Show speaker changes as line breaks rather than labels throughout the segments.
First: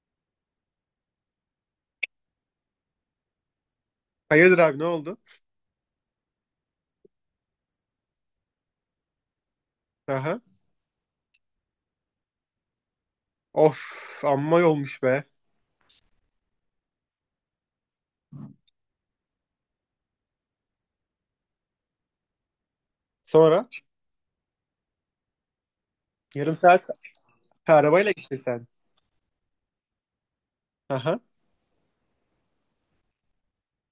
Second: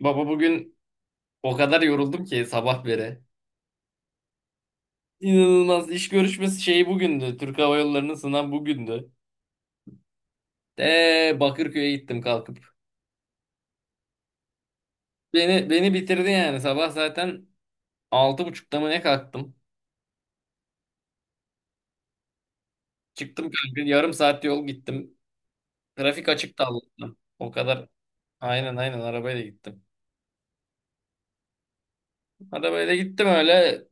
Baba bugün o kadar yoruldum ki sabah beri.
Hayırdır abi ne oldu?
İnanılmaz iş görüşmesi şeyi bugündü. Türk Hava Yolları'nın sınav bugündü.
Aha.
De Bakırköy'e gittim kalkıp.
Of amma yolmuş be.
Beni bitirdi yani sabah zaten 6.30'da mı ne kalktım. Çıktım
Sonra
kanka yarım saat yol gittim. Trafik
yarım
açıktı
saat
Allah'tan. O
ha,
kadar
arabayla gittin sen.
aynen aynen arabayla gittim.
Aha.
Arabayla gittim öyle.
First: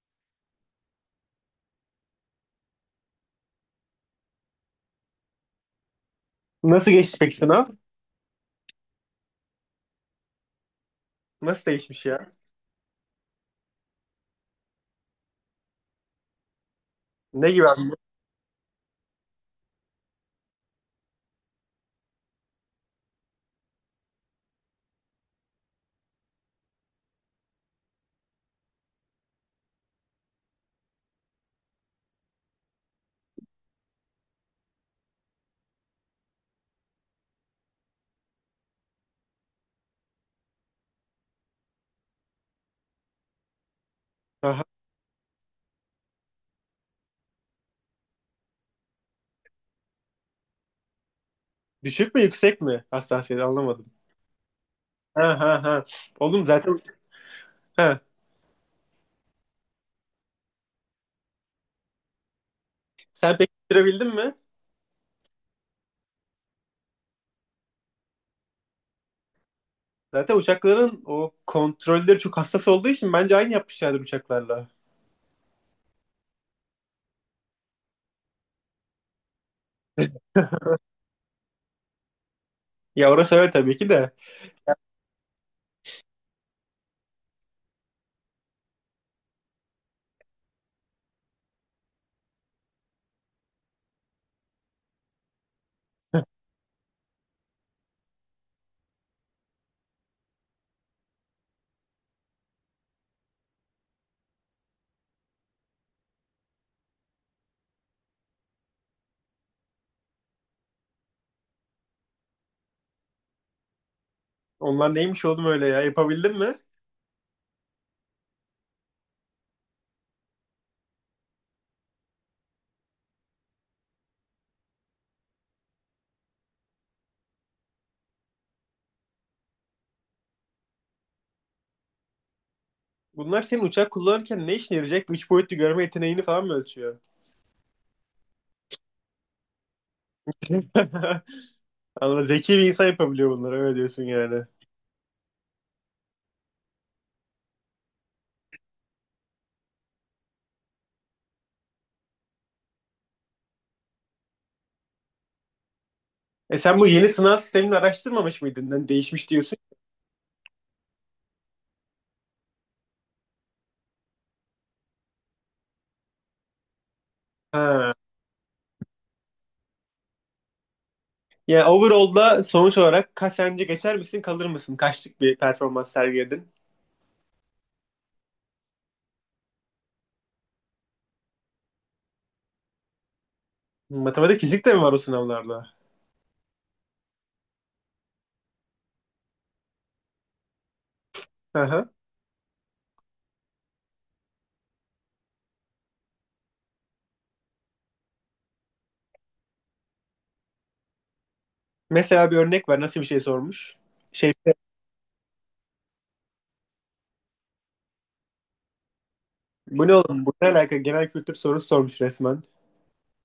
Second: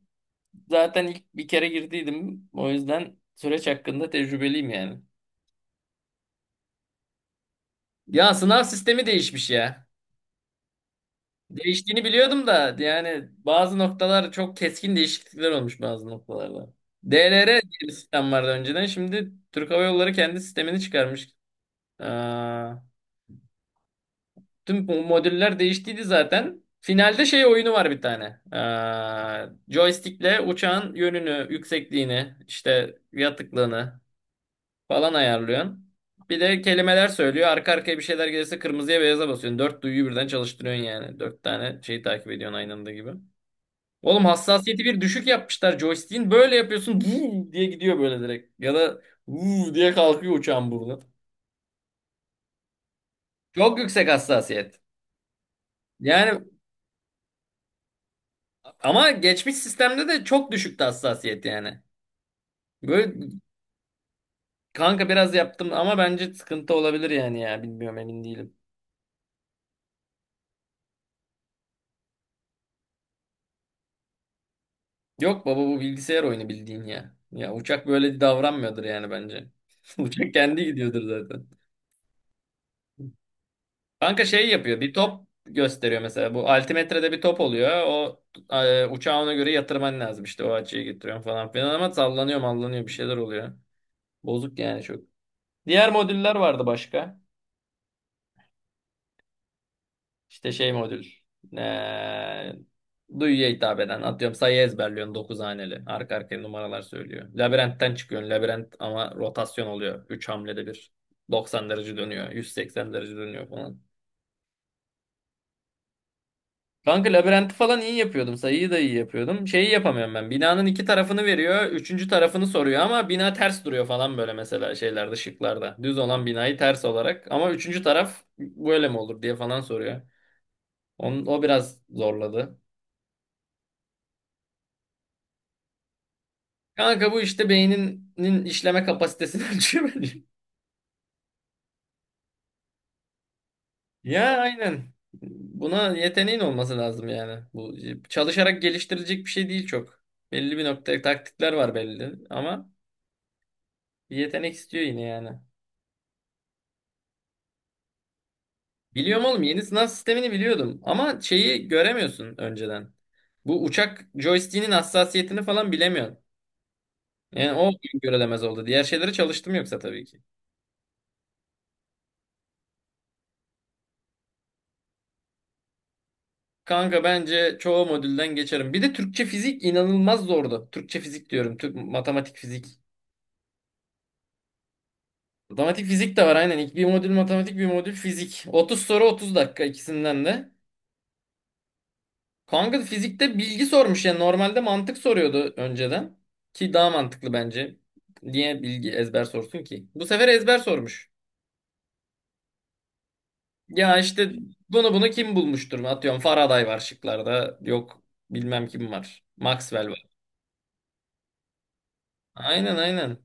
Zaten ilk bir kere girdiydim. O yüzden süreç hakkında tecrübeliyim yani.
Nasıl geçti peki sınav?
Ya sınav sistemi değişmiş ya.
Nasıl
Değiştiğini
değişmiş ya?
biliyordum da yani bazı noktalar çok keskin değişiklikler olmuş bazı noktalarda. DLR
Ne
diye
gibi abi?
bir sistem vardı önceden. Şimdi Türk Hava Yolları kendi sistemini çıkarmış. Aa, tüm bu modüller değiştiydi zaten. Finalde şey oyunu var bir tane. Aa, joystickle uçağın yönünü, yüksekliğini, işte yatıklığını falan ayarlıyorsun. Bir de kelimeler söylüyor. Arka arkaya bir şeyler gelirse kırmızıya beyaza basıyorsun. Dört duyuyu birden çalıştırıyorsun yani. Dört tane şeyi takip ediyorsun aynı anda gibi. Oğlum
Aha.
hassasiyeti bir düşük yapmışlar joystick'in. Böyle yapıyorsun, "Vuu" diye gidiyor böyle direkt. Ya da "Vuu" diye kalkıyor uçağın burnu.
Düşük mü yüksek mi? Hassasiyet
Çok
anlamadım.
yüksek hassasiyet.
Ha ha ha.
Yani
Oğlum zaten ha.
ama geçmiş sistemde de çok düşüktü hassasiyet yani. Böyle
Sen peki bitirebildin mi?
kanka biraz yaptım ama bence sıkıntı olabilir yani ya. Bilmiyorum, emin değilim.
Zaten uçakların o kontrolleri çok hassas olduğu için bence aynı yapmışlardır uçaklarla.
Yok baba, bu bilgisayar oyunu bildiğin ya. Ya uçak böyle davranmıyordur yani bence. Uçak kendi gidiyordur zaten.
Ya orası öyle tabii ki de.
Kanka şey yapıyor. Bir top gösteriyor mesela. Bu altimetrede bir top oluyor. Uçağı ona göre yatırman lazım. İşte o açıyı getiriyorum falan filan ama sallanıyor mallanıyor bir şeyler oluyor. Bozuk yani çok. Diğer modüller vardı başka. İşte şey modül. E, Duyuya hitap eden. Atıyorum sayı ezberliyorsun, 9 haneli. Arka arkaya numaralar söylüyor. Labirentten çıkıyorsun. Labirent ama rotasyon oluyor. 3 hamlede bir 90 derece dönüyor. 180 derece dönüyor falan.
Onlar neymiş oğlum öyle ya? Yapabildin mi?
Kanka labirenti falan iyi yapıyordum. Sayıyı da iyi yapıyordum. Şeyi yapamıyorum ben. Binanın iki tarafını veriyor. Üçüncü tarafını soruyor ama bina ters duruyor falan böyle mesela şeylerde, şıklarda. Düz olan binayı ters olarak. Ama üçüncü taraf böyle mi olur diye falan soruyor. O biraz zorladı.
Bunlar senin uçak kullanırken ne işine yarayacak? Üç boyutlu görme yeteneğini falan mı ölçüyor?
Kanka bu işte beyninin işleme kapasitesini ölçüyor bence.
Anladım. Zeki bir insan yapabiliyor bunları öyle diyorsun
Ya
yani.
aynen. Buna yeteneğin olması lazım yani. Bu çalışarak geliştirilecek bir şey değil çok. Belli bir nokta taktikler var belli ama bir yetenek istiyor yine yani.
E sen bu yeni sınav sistemini araştırmamış mıydın? Yani
Biliyorum
değişmiş
oğlum,
diyorsun.
yeni sınav sistemini biliyordum ama şeyi göremiyorsun önceden. Bu uçak joystick'inin hassasiyetini falan bilemiyorsun. Yani o
Ha.
görülemez oldu. Diğer şeyleri çalıştım yoksa tabii ki.
Yani overall'da sonuç olarak kaç sence geçer misin kalır mısın? Kaçlık bir performans sergiledin?
Kanka bence çoğu modülden geçerim. Bir de Türkçe fizik inanılmaz zordu. Türkçe fizik diyorum. Türk matematik fizik.
Matematik fizik de mi var o sınavlarda?
Matematik fizik de var aynen. İlk bir modül matematik, bir modül fizik. 30 soru 30 dakika ikisinden de.
Hı hı.
Kanka fizikte bilgi sormuş ya. Normalde mantık soruyordu önceden. Ki daha mantıklı bence. Niye bilgi ezber sorsun ki? Bu sefer ezber sormuş.
Mesela bir örnek ver nasıl bir şey sormuş?
Ya işte
Şey
bunu kim bulmuştur mu? Atıyorum Faraday var şıklarda. Yok bilmem kim var.
bu
Maxwell
ne
var.
oğlum? Bu ne alaka? Genel kültür sorusu sormuş resmen.
Aynen aynen.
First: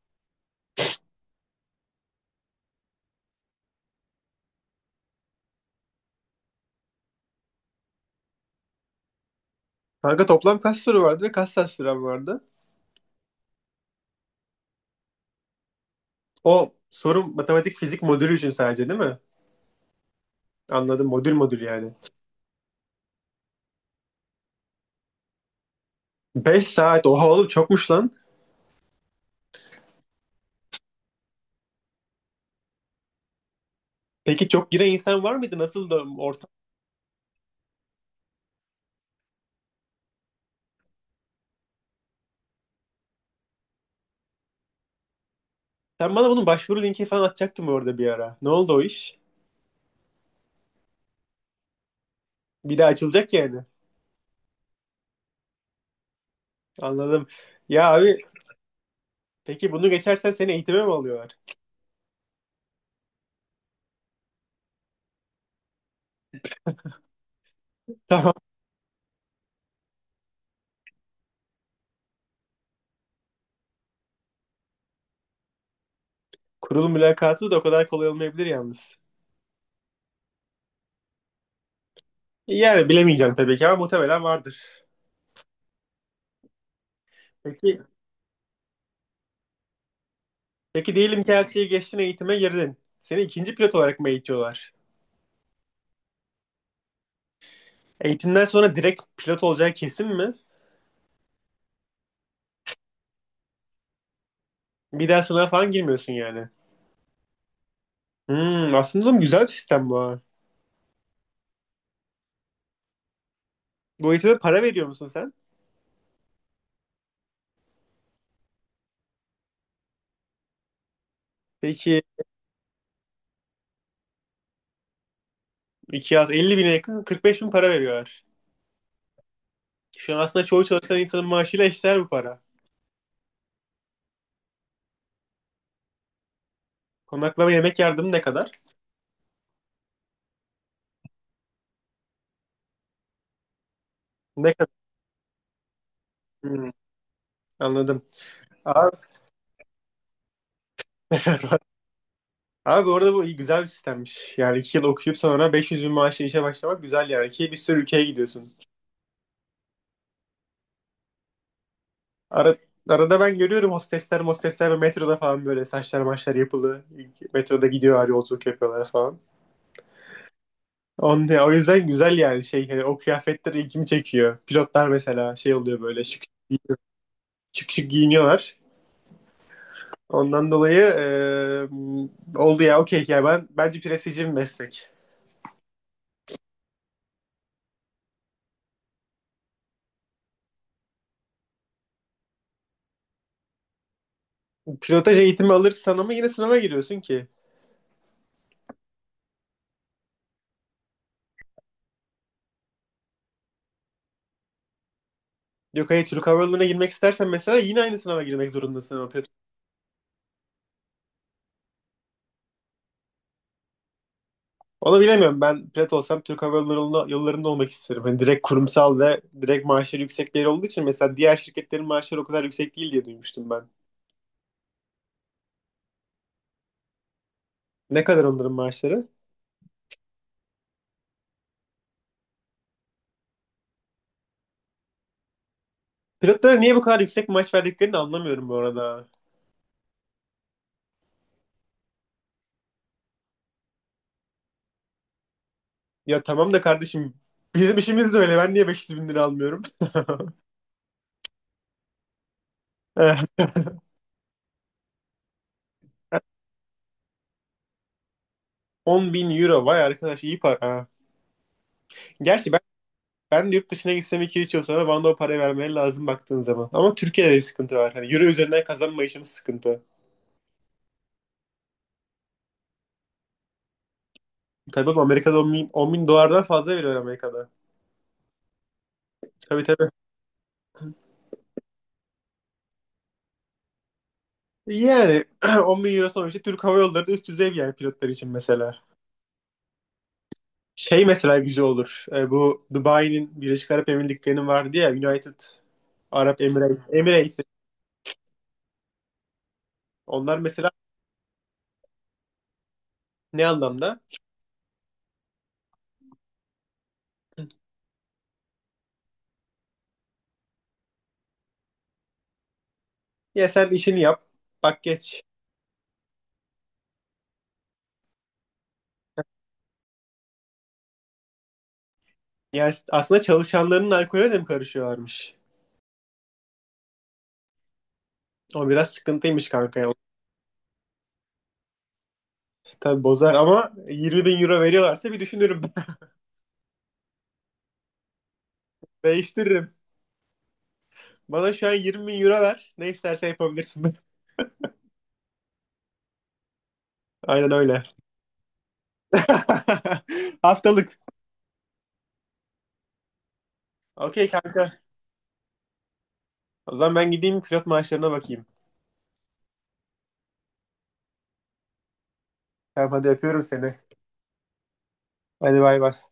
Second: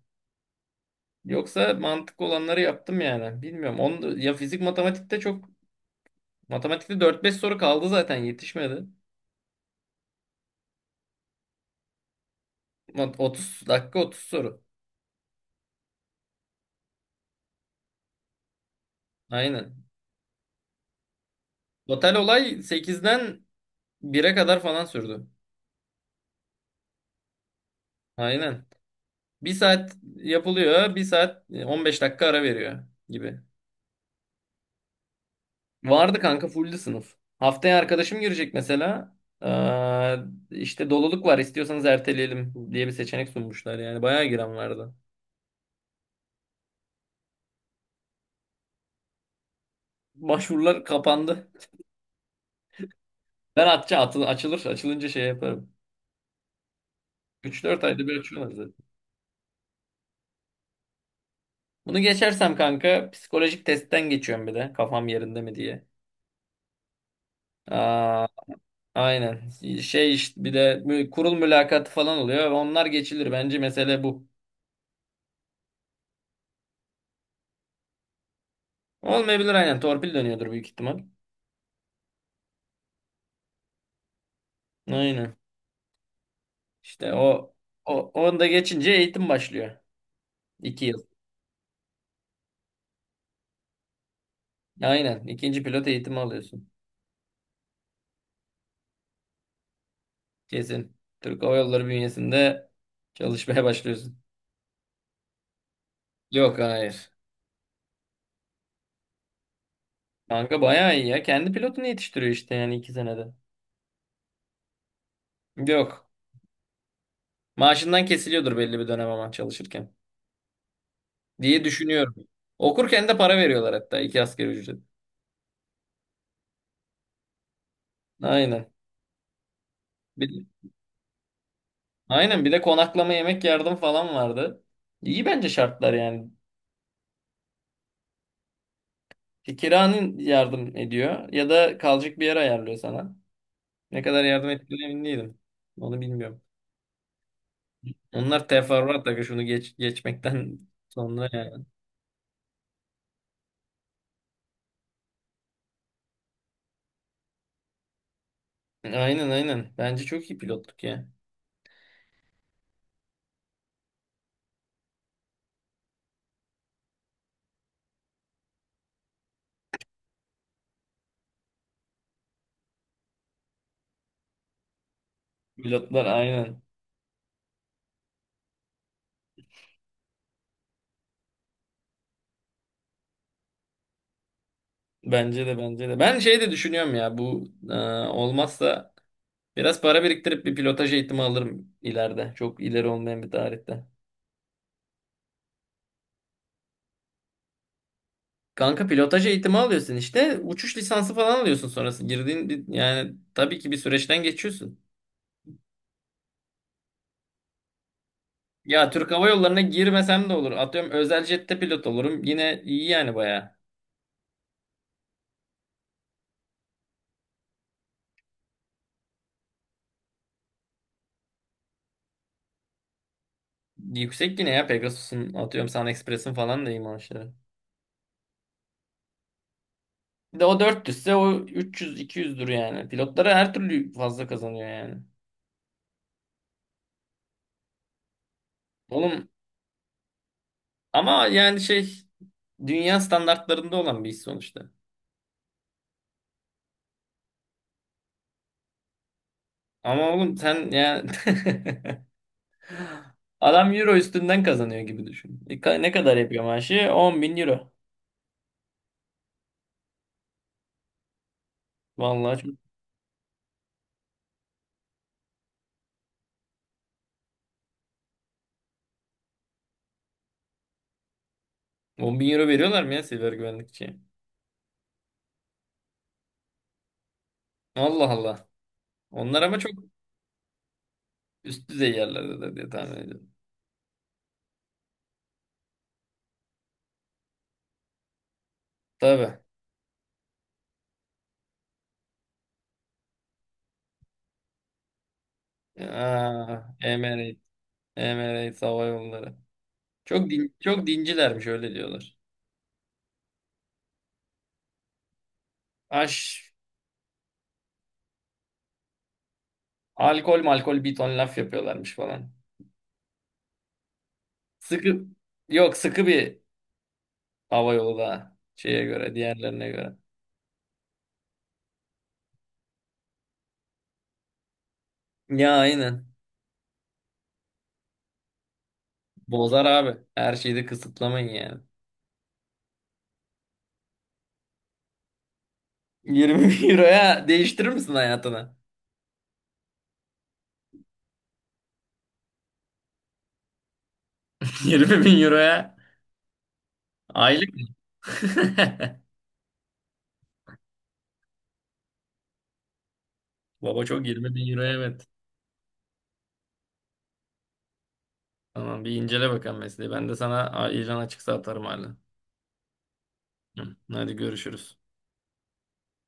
Yoksa mantıklı olanları yaptım yani. Bilmiyorum. Onu ya fizik matematikte çok, matematikte dört beş soru kaldı zaten, yetişmedi.
Kanka toplam kaç soru vardı ve kaç saat süren vardı?
30 dakika 30 soru.
O soru matematik fizik modülü için sadece değil mi?
Aynen.
Anladım, modül modül yani.
Total olay sekizden bire kadar falan sürdü.
5 saat, oha oğlum çokmuş lan.
Aynen. Bir saat yapılıyor. Bir saat 15 dakika ara veriyor gibi.
Peki çok giren insan var mıydı? Nasıl da
Vardı kanka,
ortam?
fulldü sınıf. Haftaya arkadaşım girecek mesela. Ee, işte doluluk var, istiyorsanız erteleyelim diye bir seçenek sunmuşlar. Yani bayağı giren vardı.
Sen bana bunun başvuru linki falan atacaktın orada bir ara. Ne oldu o iş?
Başvurular kapandı.
Bir daha açılacak yani.
Ben atça atıl açılır. Açılınca şey yaparım.
Anladım.
Üç dört
Ya
ayda bir
abi
açıyorlar zaten.
peki bunu geçersen seni eğitime mi alıyorlar?
Bunu geçersem kanka psikolojik testten geçiyorum bir de. Kafam yerinde mi diye. Ee,
Tamam.
Aynen. Şey işte bir de kurul mülakatı falan oluyor. Onlar geçilir. Bence mesele bu.
Kurul mülakatı da o kadar kolay olmayabilir yalnız.
Olmayabilir aynen. Torpil dönüyordur büyük ihtimal.
Yani bilemeyeceğim tabii ki ama muhtemelen vardır.
Aynen. İşte o,
Peki,
o onu da geçince eğitim başlıyor. İki
peki,
yıl.
diyelim ki elçiye geçtin, eğitime girdin. Seni ikinci pilot olarak mı eğitiyorlar?
Aynen. İkinci pilot eğitimi alıyorsun.
Eğitimden sonra direkt pilot olacağı kesin mi?
Kesin. Türk Hava Yolları bünyesinde çalışmaya başlıyorsun.
Bir daha sınava falan girmiyorsun yani.
Yok, hayır.
Hmm, aslında oğlum güzel bir sistem bu ha.
Kanka bayağı iyi ya. Kendi pilotunu yetiştiriyor işte yani 2 senede.
Bu eğitime para veriyor musun sen?
Yok. Maaşından kesiliyordur belli bir dönem ama çalışırken. Diye
Peki
düşünüyorum. Okurken de para veriyorlar hatta, 2 asgari ücret.
2 yaz 50 bine yakın 45 bin para veriyorlar.
Aynen.
Şu an aslında
Bir,
çoğu çalışan insanın maaşıyla eşdeğer bu para.
aynen, bir de konaklama yemek yardım falan vardı. İyi bence şartlar yani.
Konaklama yemek yardımı ne kadar?
Kiranın yardım ediyor ya da kalacak bir yer ayarlıyor sana. Ne kadar yardım
Ne kadar?
ettiğine emin değilim. Onu bilmiyorum.
Hmm, anladım.
Onlar
Abi,
teferruat da şunu geçmekten sonra yani.
abi bu arada bu iyi, güzel bir sistemmiş. Yani 2 yıl okuyup sonra 500 bin maaşla işe başlamak güzel yani. Ki bir sürü ülkeye gidiyorsun.
Aynen aynen. Bence çok iyi pilotluk ya.
Ara, arada ben görüyorum, hostesler mostesler ve metroda falan böyle saçlar maçlar yapılı. Metroda gidiyorlar, yolculuk yapıyorlar falan. O yüzden güzel yani, şey hani o kıyafetler ilgimi çekiyor. Pilotlar mesela şey oluyor, böyle
Pilotlar
şık
aynen.
şık, şık giyiniyorlar. Ondan dolayı oldu ya, okey ya, ben bence prestijli bir meslek.
Bence de bence de. Ben şey de düşünüyorum ya, olmazsa biraz para biriktirip bir pilotaj eğitimi alırım ileride. Çok ileri olmayan bir tarihte.
Pilotaj eğitimi alırsan ama yine sınava giriyorsun ki.
Kanka pilotaj eğitimi alıyorsun işte. Uçuş lisansı falan alıyorsun sonrası. Yani tabii ki bir süreçten geçiyorsun.
Yok hayır, Türk Hava Yolları'na girmek istersen mesela yine aynı sınava girmek
Ya
zorundasın ama
Türk
pilot.
Hava Yolları'na girmesem de olur. Atıyorum özel jette pilot olurum. Yine iyi yani, bayağı.
Onu bilemiyorum, ben pilot olsam Türk Hava Yolları'nda, yollarında olmak isterim. Hani direkt kurumsal ve direkt maaşları yüksek bir yer olduğu için, mesela diğer şirketlerin maaşları o kadar yüksek değil diye duymuştum ben.
Yüksek yine ya, Pegasus'un atıyorum SunExpress'in falan da iyi maaşları.
Ne kadar onların maaşları?
Bir de o dört ise o 300-200'dür yani. Pilotlara her türlü fazla kazanıyor yani.
Pilotlara niye bu kadar yüksek maaş verdiklerini anlamıyorum bu arada.
Oğlum ama yani şey, dünya standartlarında olan bir iş sonuçta.
Ya tamam da kardeşim, bizim işimiz de öyle. Ben niye 500 bin lira almıyorum?
Ama oğlum sen yani adam euro üstünden kazanıyor gibi düşün. Ne kadar yapıyor maaşı? 10.000 euro.
10 bin euro, vay arkadaş, iyi para.
Vallahi
Gerçi
çok.
ben de yurt dışına gitsem iki üç yıl sonra bana da o parayı vermeleri lazım baktığın zaman. Ama Türkiye'de bir sıkıntı var. Hani euro üzerinden kazanma işimiz sıkıntı.
10 bin euro veriyorlar mı ya siber güvenlikçiye?
Tabii oğlum, Amerika'da 10 bin, 10 bin dolardan fazla veriyor Amerika'da.
Allah Allah. Onlar ama
Tabii
çok
tabii.
üst düzey yerlerde de diye tahmin ediyorum.
Yani 10 bin euro sonuçta, Türk Hava Yolları da üst düzey bir, yani pilotlar için mesela.
Tabii.
Şey mesela güzel olur. Bu Dubai'nin, Birleşik Arap Emirlikleri'nin vardı ya, United Arab
Aa,
Emirates.
Emirates.
Emirates.
Emirates Hava Yolları. Çok
Onlar
din,
mesela
çok dincilermiş, öyle diyorlar.
ne anlamda?
Aş, Alkol malkol bir ton laf yapıyorlarmış falan.
Ya sen işini yap. Bak
Sıkı,
geç.
Yok, sıkı bir hava yolu da şeye göre, diğerlerine göre.
Yani aslında çalışanların alkolüne de mi karışıyorlarmış?
Ya aynen.
O biraz sıkıntıymış
Bozar
kanka ya.
abi. Her şeyi de kısıtlamayın yani.
Tabii bozar ama 20 bin euro veriyorlarsa bir düşünürüm.
20 bin euroya değiştirir misin hayatını?
Değiştiririm. Bana şu an 20 bin euro ver. Ne istersen yapabilirsin.
20 bin euroya
Aynen
aylık.
öyle. Haftalık.
Baba çok,
Okey
20 bin
kanka.
euroya evet.
O zaman ben gideyim pilot maaşlarına bakayım.
Tamam, bir incele bakalım mesleği. Ben de sana ilan açıksa atarım hala.
Tamam hadi öpüyorum seni.
Hı, hadi görüşürüz.
Hadi bay bay.